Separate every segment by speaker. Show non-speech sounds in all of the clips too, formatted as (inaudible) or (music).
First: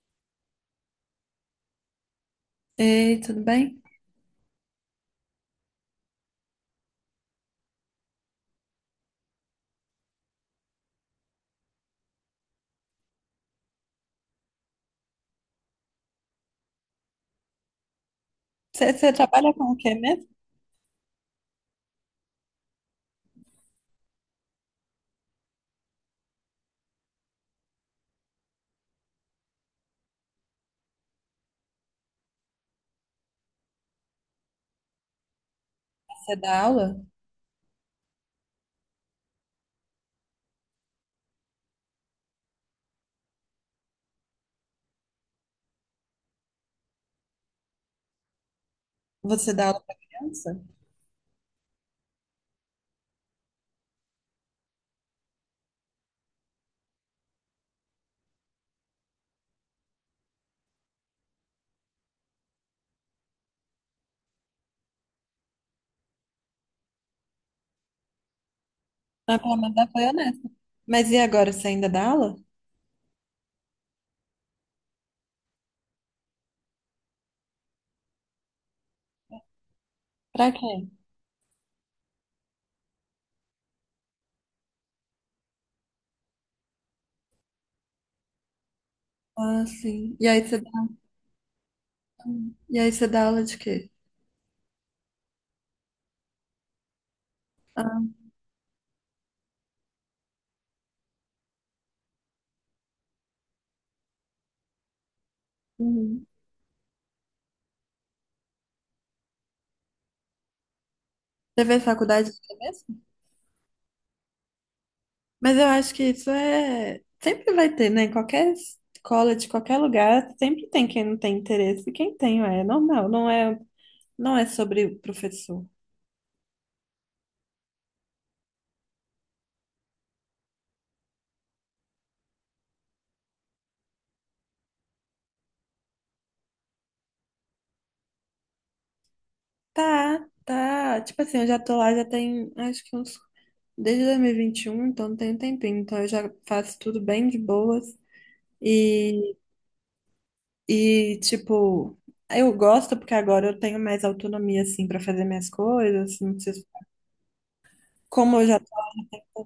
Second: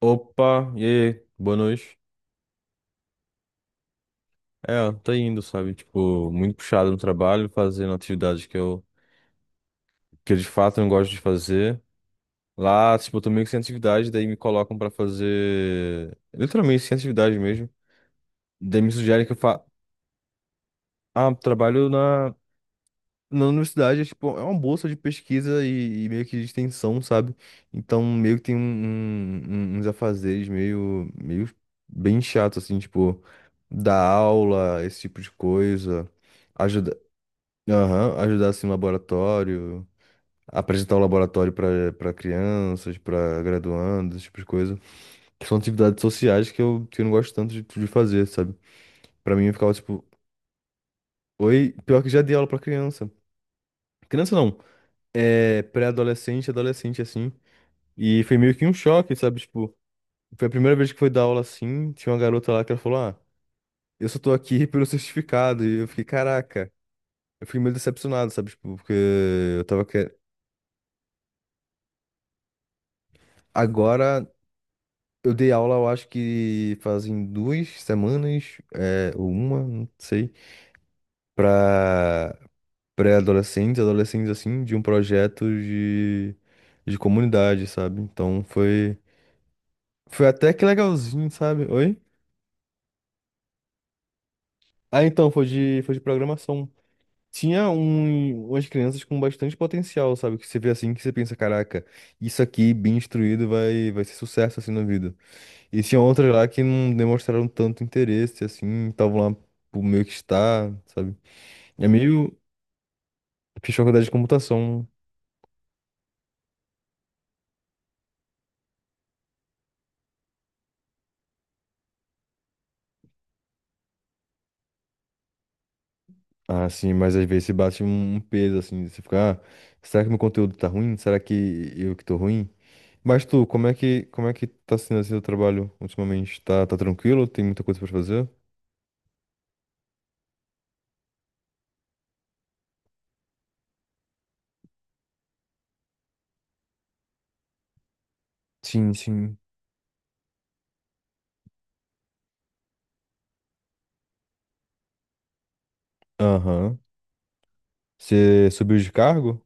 Speaker 1: Opa, e aí, boa noite.
Speaker 2: Ei, tudo bem?
Speaker 1: É, tá indo, sabe? Tipo, muito puxado no trabalho, fazendo atividades que eu de fato não gosto de fazer. Lá, tipo, eu tô meio que sem atividade, daí me colocam pra fazer. Literalmente sem atividade mesmo. Daí me
Speaker 2: Você
Speaker 1: sugerem que eu
Speaker 2: trabalha
Speaker 1: fa...
Speaker 2: com o quê mesmo?
Speaker 1: Ah, trabalho na. Na universidade, é, tipo, é uma bolsa de pesquisa e meio que de extensão, sabe? Então, meio que tem uns afazeres meio bem chato, assim, tipo, dar aula, esse tipo de coisa,
Speaker 2: Você dá
Speaker 1: ajudar,
Speaker 2: aula?
Speaker 1: aham, ajudar, assim, no laboratório, apresentar o laboratório para crianças, para graduandos, esse tipo de coisa. Que são atividades sociais que eu não gosto tanto de fazer, sabe? Pra mim, eu
Speaker 2: Você dá
Speaker 1: ficava,
Speaker 2: aula para
Speaker 1: tipo,
Speaker 2: criança?
Speaker 1: oi, pior que já dei aula pra criança. Criança não. É, pré-adolescente, adolescente, assim. E foi meio que um choque, sabe? Tipo, foi a primeira vez que foi dar aula assim. Tinha uma garota lá que ela falou: Ah, eu só tô aqui (laughs) pelo certificado. E eu fiquei, caraca. Eu fiquei meio decepcionado, sabe? Tipo, porque
Speaker 2: Ah, pelo
Speaker 1: eu
Speaker 2: menos
Speaker 1: tava
Speaker 2: ela foi
Speaker 1: querendo.
Speaker 2: honesta. Mas e agora, você ainda dá aula?
Speaker 1: Agora, eu dei aula, eu acho que fazem duas semanas, é, ou uma, não sei,
Speaker 2: Pra quem?
Speaker 1: pra pré-adolescentes, adolescentes, assim, de um projeto de comunidade, sabe? Então foi.
Speaker 2: Ah, sim.
Speaker 1: Foi até que legalzinho, sabe? Oi?
Speaker 2: E aí você dá aula de quê?
Speaker 1: Ah, então, foi de programação. Tinha
Speaker 2: Ah,
Speaker 1: umas crianças com bastante potencial, sabe? Que você vê assim, que você pensa, caraca, isso aqui, bem instruído, vai ser sucesso, assim, na vida. E tinha
Speaker 2: uhum.
Speaker 1: outras lá que não demonstraram tanto interesse, assim, estavam lá por meio que estar, sabe?
Speaker 2: Você fez
Speaker 1: É
Speaker 2: faculdade
Speaker 1: meio...
Speaker 2: de quê mesmo?
Speaker 1: Fiz faculdade de computação.
Speaker 2: Mas eu acho que isso é... Sempre vai ter, né? Em qualquer escola, de qualquer lugar, sempre tem quem não tem interesse e quem tem, é normal. Não é sobre o professor.
Speaker 1: Ah, sim, mas às vezes bate um peso, assim, você fica, ah, será que meu conteúdo tá ruim? Será que eu que tô ruim? Mas tu, como é que tá sendo assim o trabalho ultimamente? Tá, tá tranquilo? Tem muita coisa pra fazer?
Speaker 2: Tá, tá. Tipo assim, eu já tô lá, já tem, acho que uns. Desde dois mil e vinte e um, então tem um tempinho. Então eu já faço tudo bem de boas.
Speaker 1: Sim,
Speaker 2: E,
Speaker 1: sim.
Speaker 2: e tipo, eu gosto porque agora eu tenho mais autonomia, assim, pra fazer minhas coisas. Assim, não preciso...
Speaker 1: Aham.
Speaker 2: Como eu
Speaker 1: Você
Speaker 2: já.
Speaker 1: subiu de cargo?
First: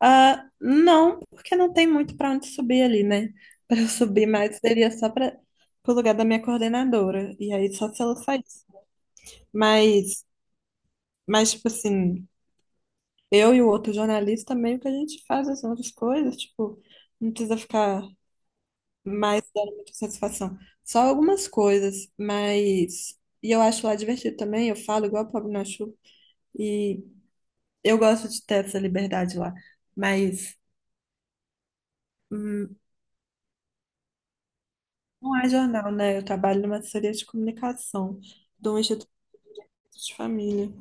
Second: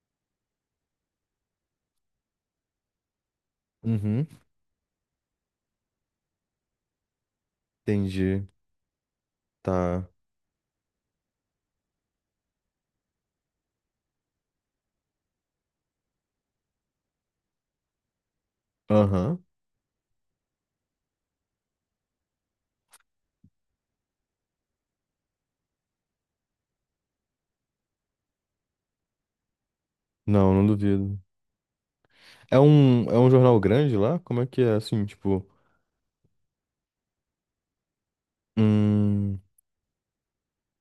Speaker 2: Ah, não, porque não tem muito pra onde subir ali, né? (laughs) Pra eu
Speaker 1: Uhum.
Speaker 2: subir mais seria só para pro lugar da minha coordenadora. E aí só se ela
Speaker 1: Entendi.
Speaker 2: saísse.
Speaker 1: Tá.
Speaker 2: Mas, mas tipo assim, eu e o outro jornalista, meio que a gente faz as outras coisas, tipo, não precisa ficar mais
Speaker 1: Aham.
Speaker 2: dando muita satisfação. Só algumas coisas, mas. E eu acho lá divertido também, eu falo igual o Pablo Nachu, e eu gosto de ter essa liberdade lá,
Speaker 1: Não,
Speaker 2: mas
Speaker 1: não duvido.
Speaker 2: hum,
Speaker 1: É um jornal grande lá? Como é que é? Assim,
Speaker 2: não
Speaker 1: tipo.
Speaker 2: é jornal, né? Eu trabalho numa assessoria de comunicação de um instituto
Speaker 1: Hum,
Speaker 2: de família.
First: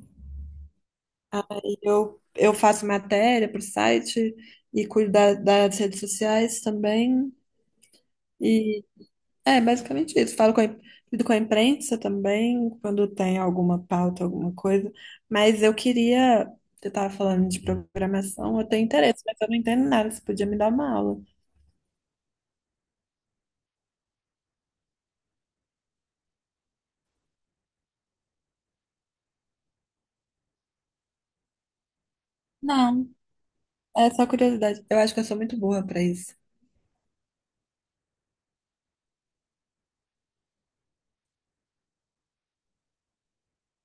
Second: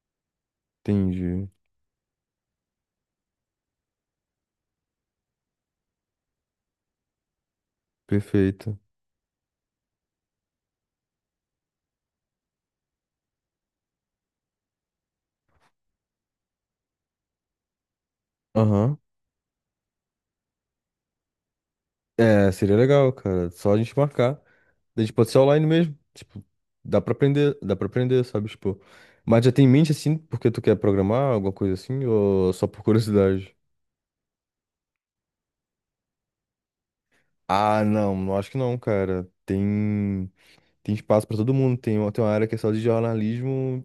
Speaker 1: entendi.
Speaker 2: Eu faço matéria para o site e cuido das redes sociais também.
Speaker 1: Perfeito.
Speaker 2: É, basicamente isso. Lido com a imprensa também, quando tem alguma pauta, alguma coisa. Mas eu queria. Você estava falando de programação, eu tenho
Speaker 1: Aham.
Speaker 2: interesse, mas eu não entendo nada. Você podia me dar uma aula?
Speaker 1: É, seria legal, cara. Só a gente marcar. A gente pode ser online mesmo. Tipo, dá pra aprender, sabe? Tipo. Mas já tem em mente assim, porque tu quer programar, alguma coisa assim, ou só por (laughs)
Speaker 2: Não,
Speaker 1: curiosidade?
Speaker 2: é só curiosidade. Eu acho que eu sou muito boa para isso.
Speaker 1: Ah, não, não acho que não, cara. Tem. Tem espaço para todo mundo. Tem uma área que é só de jornalismo.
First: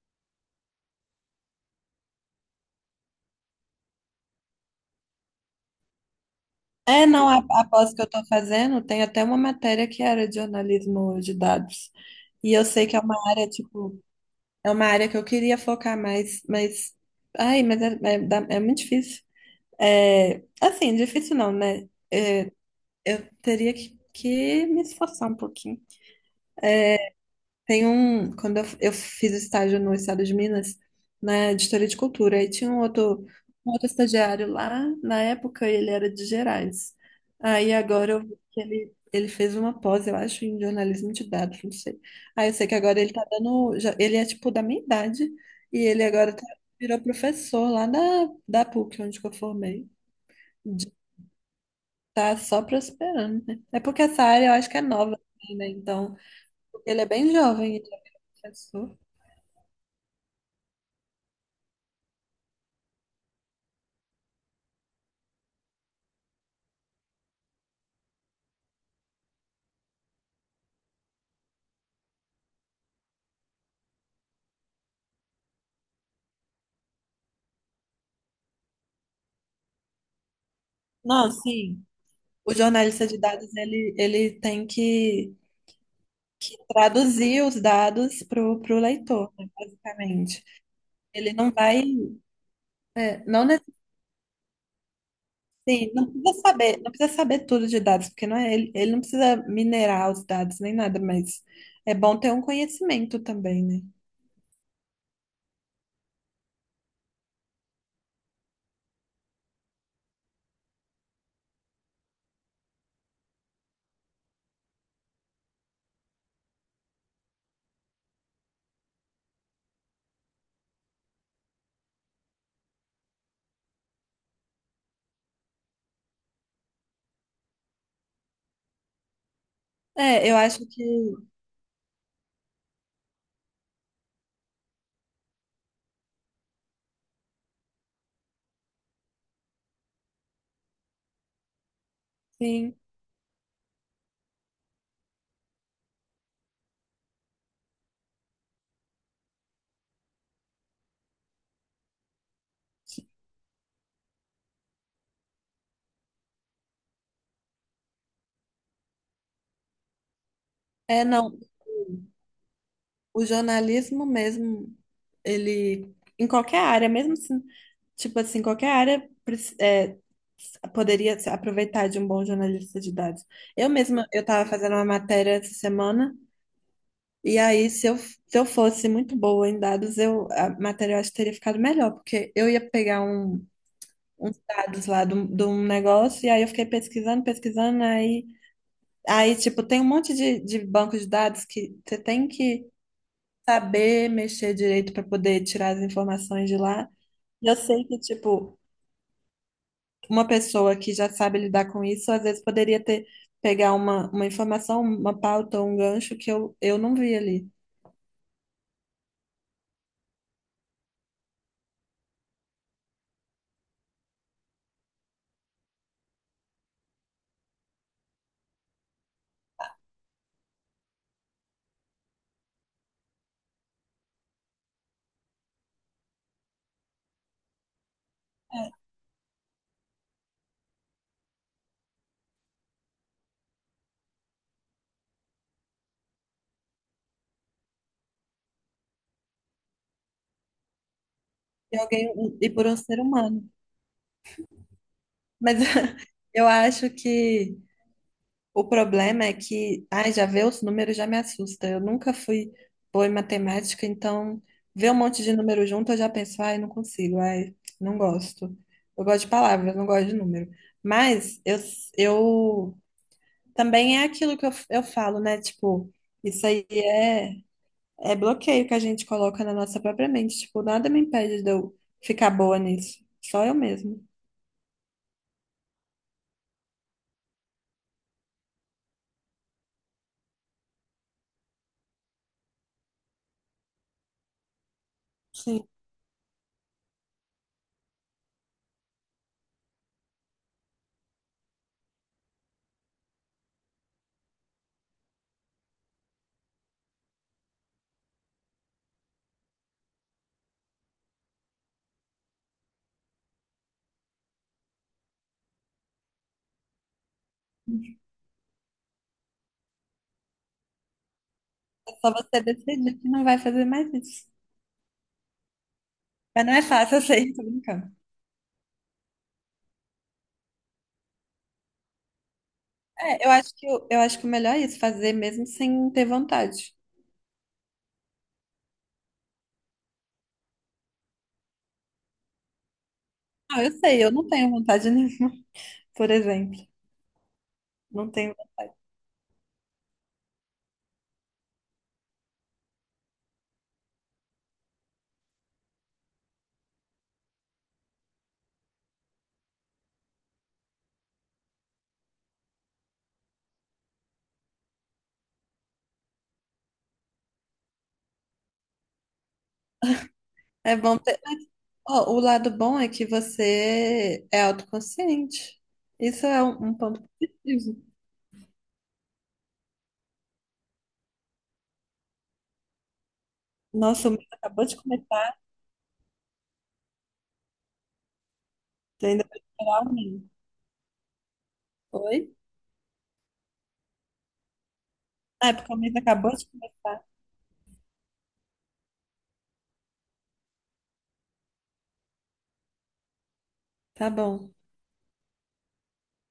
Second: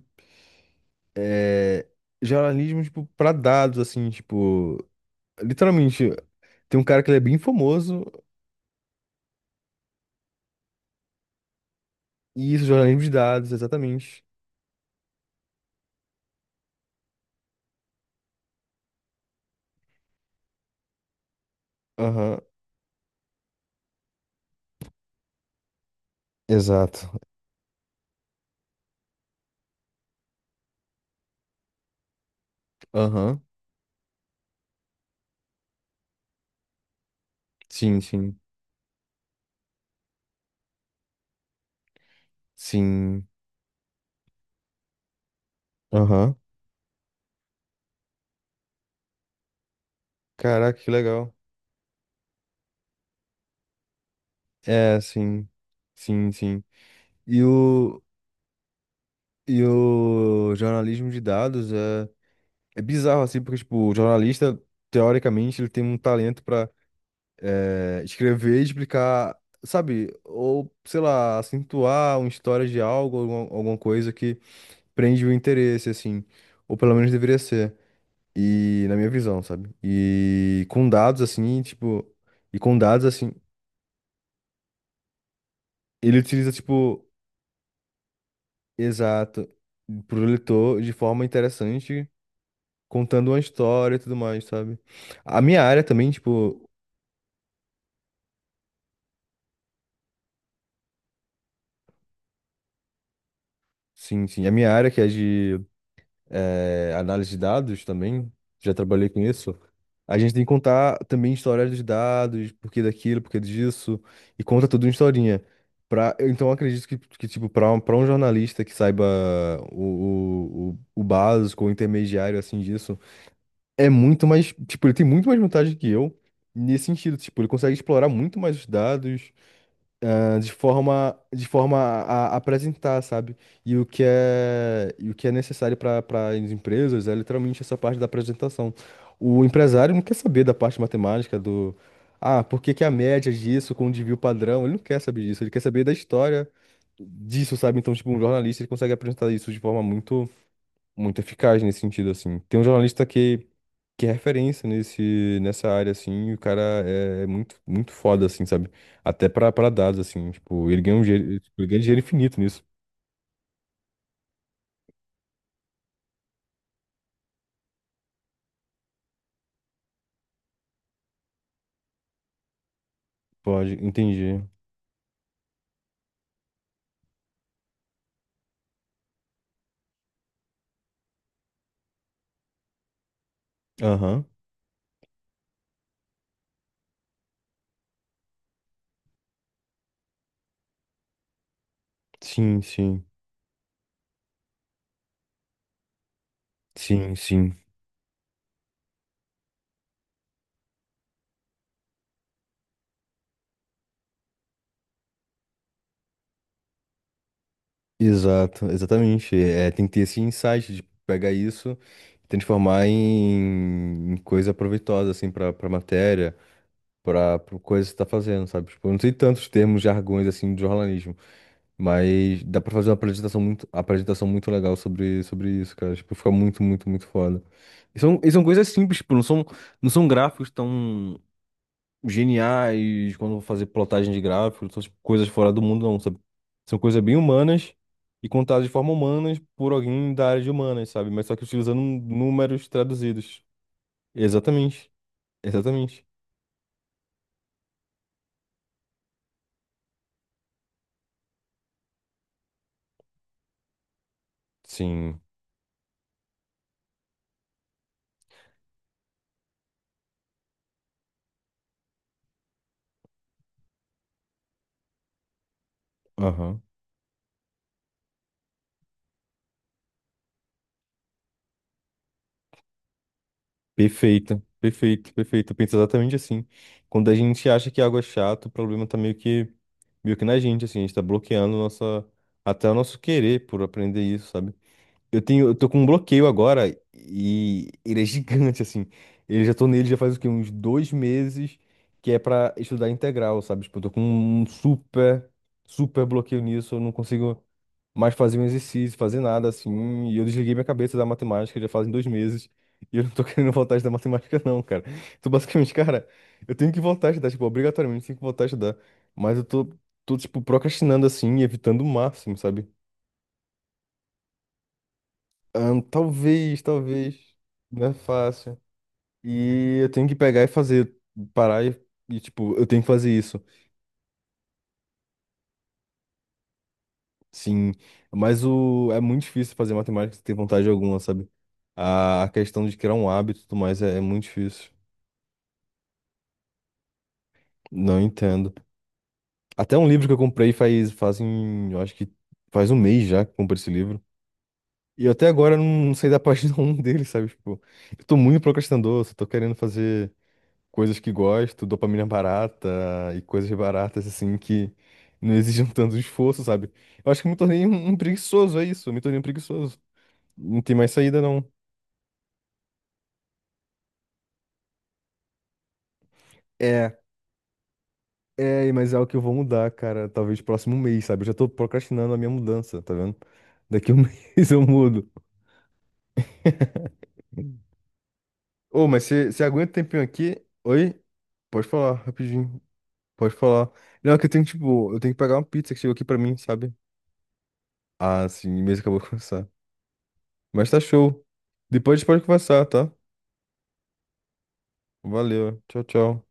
Speaker 1: É, jornalismo, tipo, para dados, assim, tipo. Literalmente, tem um cara
Speaker 2: É,
Speaker 1: que ele é
Speaker 2: não,
Speaker 1: bem
Speaker 2: a pós que
Speaker 1: famoso.
Speaker 2: eu estou fazendo tem até uma matéria que era de jornalismo de dados. E
Speaker 1: E isso,
Speaker 2: eu sei que é
Speaker 1: jornalismo de
Speaker 2: uma área,
Speaker 1: dados,
Speaker 2: tipo,
Speaker 1: exatamente.
Speaker 2: é uma área que eu queria focar mais, mas. Ai, mas é muito difícil. É, assim, difícil não, né?
Speaker 1: Aham.
Speaker 2: Eu teria que me esforçar um pouquinho.
Speaker 1: Exato.
Speaker 2: Tem um, quando eu fiz estágio no Estado de Minas, na editoria de cultura, aí tinha
Speaker 1: Aham.
Speaker 2: um outro estagiário lá, na época ele era de Gerais. Aí
Speaker 1: Sim,
Speaker 2: agora eu vi
Speaker 1: sim.
Speaker 2: que ele fez uma pós, eu acho, em jornalismo de dados, não sei. Aí eu sei que agora ele tá
Speaker 1: Sim.
Speaker 2: dando, já- ele é tipo da minha idade, e ele agora
Speaker 1: Aham.
Speaker 2: tá- virou professor lá da PUC, onde que eu formei.
Speaker 1: Caraca, que
Speaker 2: De-
Speaker 1: legal.
Speaker 2: Tá só prosperando, né? É porque essa área eu acho que é
Speaker 1: É,
Speaker 2: nova,
Speaker 1: sim.
Speaker 2: assim, né? Então,
Speaker 1: Sim, sim.
Speaker 2: ele é bem
Speaker 1: E
Speaker 2: jovem, ele é
Speaker 1: o,
Speaker 2: professor.
Speaker 1: e o jornalismo de dados é, é bizarro, assim, porque, tipo, o jornalista, teoricamente, ele tem um talento para é, escrever e explicar, sabe? Ou, sei lá, acentuar uma história de algo, alguma coisa que prende o interesse, assim. Ou pelo menos deveria ser. E na minha visão, sabe? E com dados,
Speaker 2: Não,
Speaker 1: assim,
Speaker 2: sim.
Speaker 1: tipo.
Speaker 2: O
Speaker 1: E com dados,
Speaker 2: jornalista de
Speaker 1: assim,
Speaker 2: dados, ele tem
Speaker 1: ele utiliza,
Speaker 2: que
Speaker 1: tipo,
Speaker 2: traduzir os dados para o leitor, né,
Speaker 1: exato, pro
Speaker 2: basicamente.
Speaker 1: leitor de forma
Speaker 2: Ele não vai,
Speaker 1: interessante, contando uma
Speaker 2: não, ne-
Speaker 1: história e tudo mais, sabe? A minha área
Speaker 2: sim, não
Speaker 1: também,
Speaker 2: precisa
Speaker 1: tipo.
Speaker 2: saber, não precisa saber tudo de dados, porque não é, ele não precisa minerar os dados nem nada, mas é bom ter um conhecimento também, né?
Speaker 1: Sim, sim. A minha área, que é de é, análise de dados também, já trabalhei com isso. A gente tem que contar também história dos dados, por que daquilo, por que disso, e conta tudo uma historinha. Pra, eu, então, eu acredito que tipo, para um jornalista que saiba o básico, o intermediário, assim, disso, é muito mais, tipo, ele tem muito mais vantagem que eu nesse sentido, tipo, ele consegue explorar muito mais os dados,
Speaker 2: É, eu
Speaker 1: ah,
Speaker 2: acho que
Speaker 1: de forma a apresentar, sabe? E o que é necessário para as empresas é literalmente essa parte da apresentação. O empresário não quer saber da parte matemática do, ah, por que
Speaker 2: sim.
Speaker 1: que a média disso com o desvio padrão? Ele não quer saber disso, ele quer saber da história disso, sabe? Então, tipo, um jornalista ele consegue apresentar isso de forma muito eficaz nesse sentido, assim. Tem um jornalista que é referência nessa área, assim, e o cara é, é muito, muito foda, assim, sabe? Até pra dados, assim, tipo, ele ganha um
Speaker 2: É, não.
Speaker 1: dinheiro, tipo, ele ganha dinheiro infinito nisso.
Speaker 2: O jornalismo mesmo, ele, em qualquer área, mesmo assim, tipo assim, qualquer área preci- é, poderia se aproveitar de um bom jornalista de dados. Eu
Speaker 1: Pode,
Speaker 2: mesma, eu
Speaker 1: entendi.
Speaker 2: estava fazendo uma matéria essa semana, e aí, se eu fosse muito boa em dados, eu, a matéria eu acho que teria ficado melhor, porque eu ia pegar um,
Speaker 1: Aham.
Speaker 2: uns dados lá de um negócio, e aí eu fiquei pesquisando, pesquisando, aí, aí tipo, tem um monte de banco de dados que você tem
Speaker 1: Sim,
Speaker 2: que
Speaker 1: sim.
Speaker 2: saber mexer direito para poder tirar as informações de lá.
Speaker 1: Sim,
Speaker 2: E
Speaker 1: sim.
Speaker 2: eu sei que, tipo, uma pessoa que já sabe lidar com isso, às vezes poderia ter pegar uma informação, uma pauta, um gancho que eu não vi ali.
Speaker 1: Exato, exatamente. É, tem que ter esse insight de pegar isso e transformar em coisa proveitosa, assim, pra matéria, pra coisa que você tá fazendo, sabe? Tipo, eu não sei tantos termos, jargões, assim, de jornalismo. Mas dá pra fazer uma apresentação muito legal sobre isso, cara. Tipo, fica muito, muito, muito foda. E são coisas simples, tipo, não são gráficos tão geniais quando eu vou fazer plotagem de gráficos, são tipo, coisas fora do mundo, não, sabe? São coisas bem humanas e contadas de forma humanas por alguém da área de humanas, sabe? Mas só que
Speaker 2: E
Speaker 1: utilizando
Speaker 2: alguém, um, e por
Speaker 1: números
Speaker 2: um ser
Speaker 1: traduzidos.
Speaker 2: humano.
Speaker 1: Exatamente,
Speaker 2: Mas
Speaker 1: exatamente.
Speaker 2: (laughs) eu acho que o problema é que, ai, já ver os números já me assusta. Eu nunca fui boa em matemática, então ver um
Speaker 1: Sim,
Speaker 2: monte de número junto eu já penso, ai, não consigo, ai, não gosto. Eu gosto de palavras, não gosto de número. Mas eu também é aquilo que eu falo, né? Tipo, isso
Speaker 1: aham.
Speaker 2: aí é, é bloqueio que a gente coloca na nossa própria mente. Tipo, nada me impede de eu ficar boa nisso. Só eu mesmo.
Speaker 1: Perfeito, perfeito, perfeito. Eu penso exatamente assim. Quando a gente acha que algo é chato, o problema tá meio que na gente, assim, a gente tá bloqueando nossa, até o nosso querer por aprender isso, sabe? Eu
Speaker 2: Sim,
Speaker 1: tô com um bloqueio agora e ele é gigante, assim. Eu já tô nele já faz o quê? Uns dois meses, que é pra estudar integral, sabe? Tipo, eu tô com um super bloqueio nisso. Eu não consigo mais fazer um exercício, fazer nada, assim. E eu desliguei minha cabeça da matemática já fazem dois meses. E eu não tô (laughs) querendo voltar a estudar matemática, não, cara. Então, basicamente, cara, eu tenho que voltar a estudar, tipo, obrigatoriamente tenho que voltar a estudar. Mas tô tipo, procrastinando, assim, e evitando o
Speaker 2: é só
Speaker 1: máximo,
Speaker 2: você
Speaker 1: sabe?
Speaker 2: decidir que não vai fazer mais isso.
Speaker 1: Ah,
Speaker 2: Mas não
Speaker 1: talvez,
Speaker 2: é fácil, eu
Speaker 1: talvez.
Speaker 2: sei, tô
Speaker 1: Não
Speaker 2: brincando.
Speaker 1: é fácil. E eu tenho que pegar e fazer, parar e, tipo, eu tenho que fazer
Speaker 2: É, eu
Speaker 1: isso.
Speaker 2: acho que eu acho que o melhor é isso, fazer mesmo sem ter vontade.
Speaker 1: Sim, mas o é muito difícil fazer matemática sem ter vontade alguma, sabe? A questão de criar um hábito e tudo
Speaker 2: Não, eu
Speaker 1: mais é
Speaker 2: sei, eu
Speaker 1: muito
Speaker 2: não tenho
Speaker 1: difícil.
Speaker 2: vontade (laughs) nenhuma, por exemplo.
Speaker 1: Não
Speaker 2: Não tenho.
Speaker 1: entendo. Até um livro que eu comprei faz, fazem, eu acho que faz um mês já que eu comprei esse livro. E eu até agora não saí da página (laughs) um dele, sabe? Tipo, eu tô muito procrastinador, só tô querendo fazer. Coisas que gosto, dopamina barata e coisas baratas assim que não exigem tanto esforço, sabe? Eu acho que eu me tornei um preguiçoso, é isso, eu me tornei um preguiçoso. Não tem
Speaker 2: É
Speaker 1: mais
Speaker 2: bom ter.
Speaker 1: saída, não.
Speaker 2: Ó, o lado bom é que você é autoconsciente. Isso é um
Speaker 1: É,
Speaker 2: ponto positivo.
Speaker 1: é, mas é algo que eu vou mudar, cara, talvez próximo mês, sabe? Eu já tô procrastinando a minha mudança, tá vendo? Daqui a um
Speaker 2: Nossa, o mês
Speaker 1: (laughs) mês eu
Speaker 2: acabou de
Speaker 1: mudo.
Speaker 2: começar.
Speaker 1: Ô, mas
Speaker 2: Você
Speaker 1: você
Speaker 2: ainda vai
Speaker 1: você aguenta um
Speaker 2: esperar o
Speaker 1: tempinho
Speaker 2: mês.
Speaker 1: aqui? Oi? Pode falar,
Speaker 2: Oi?
Speaker 1: rapidinho. Pode falar. Não, é que eu tenho, tipo, eu tenho que pegar uma
Speaker 2: Ah, é porque
Speaker 1: pizza
Speaker 2: o
Speaker 1: que chegou
Speaker 2: mês
Speaker 1: aqui pra
Speaker 2: acabou
Speaker 1: mim,
Speaker 2: de
Speaker 1: sabe?
Speaker 2: começar.
Speaker 1: Ah, sim, mesmo acabou de começar. Mas tá show. Depois a gente pode conversar, tá?
Speaker 2: Tá bom.
Speaker 1: Valeu. Tchau, tchau.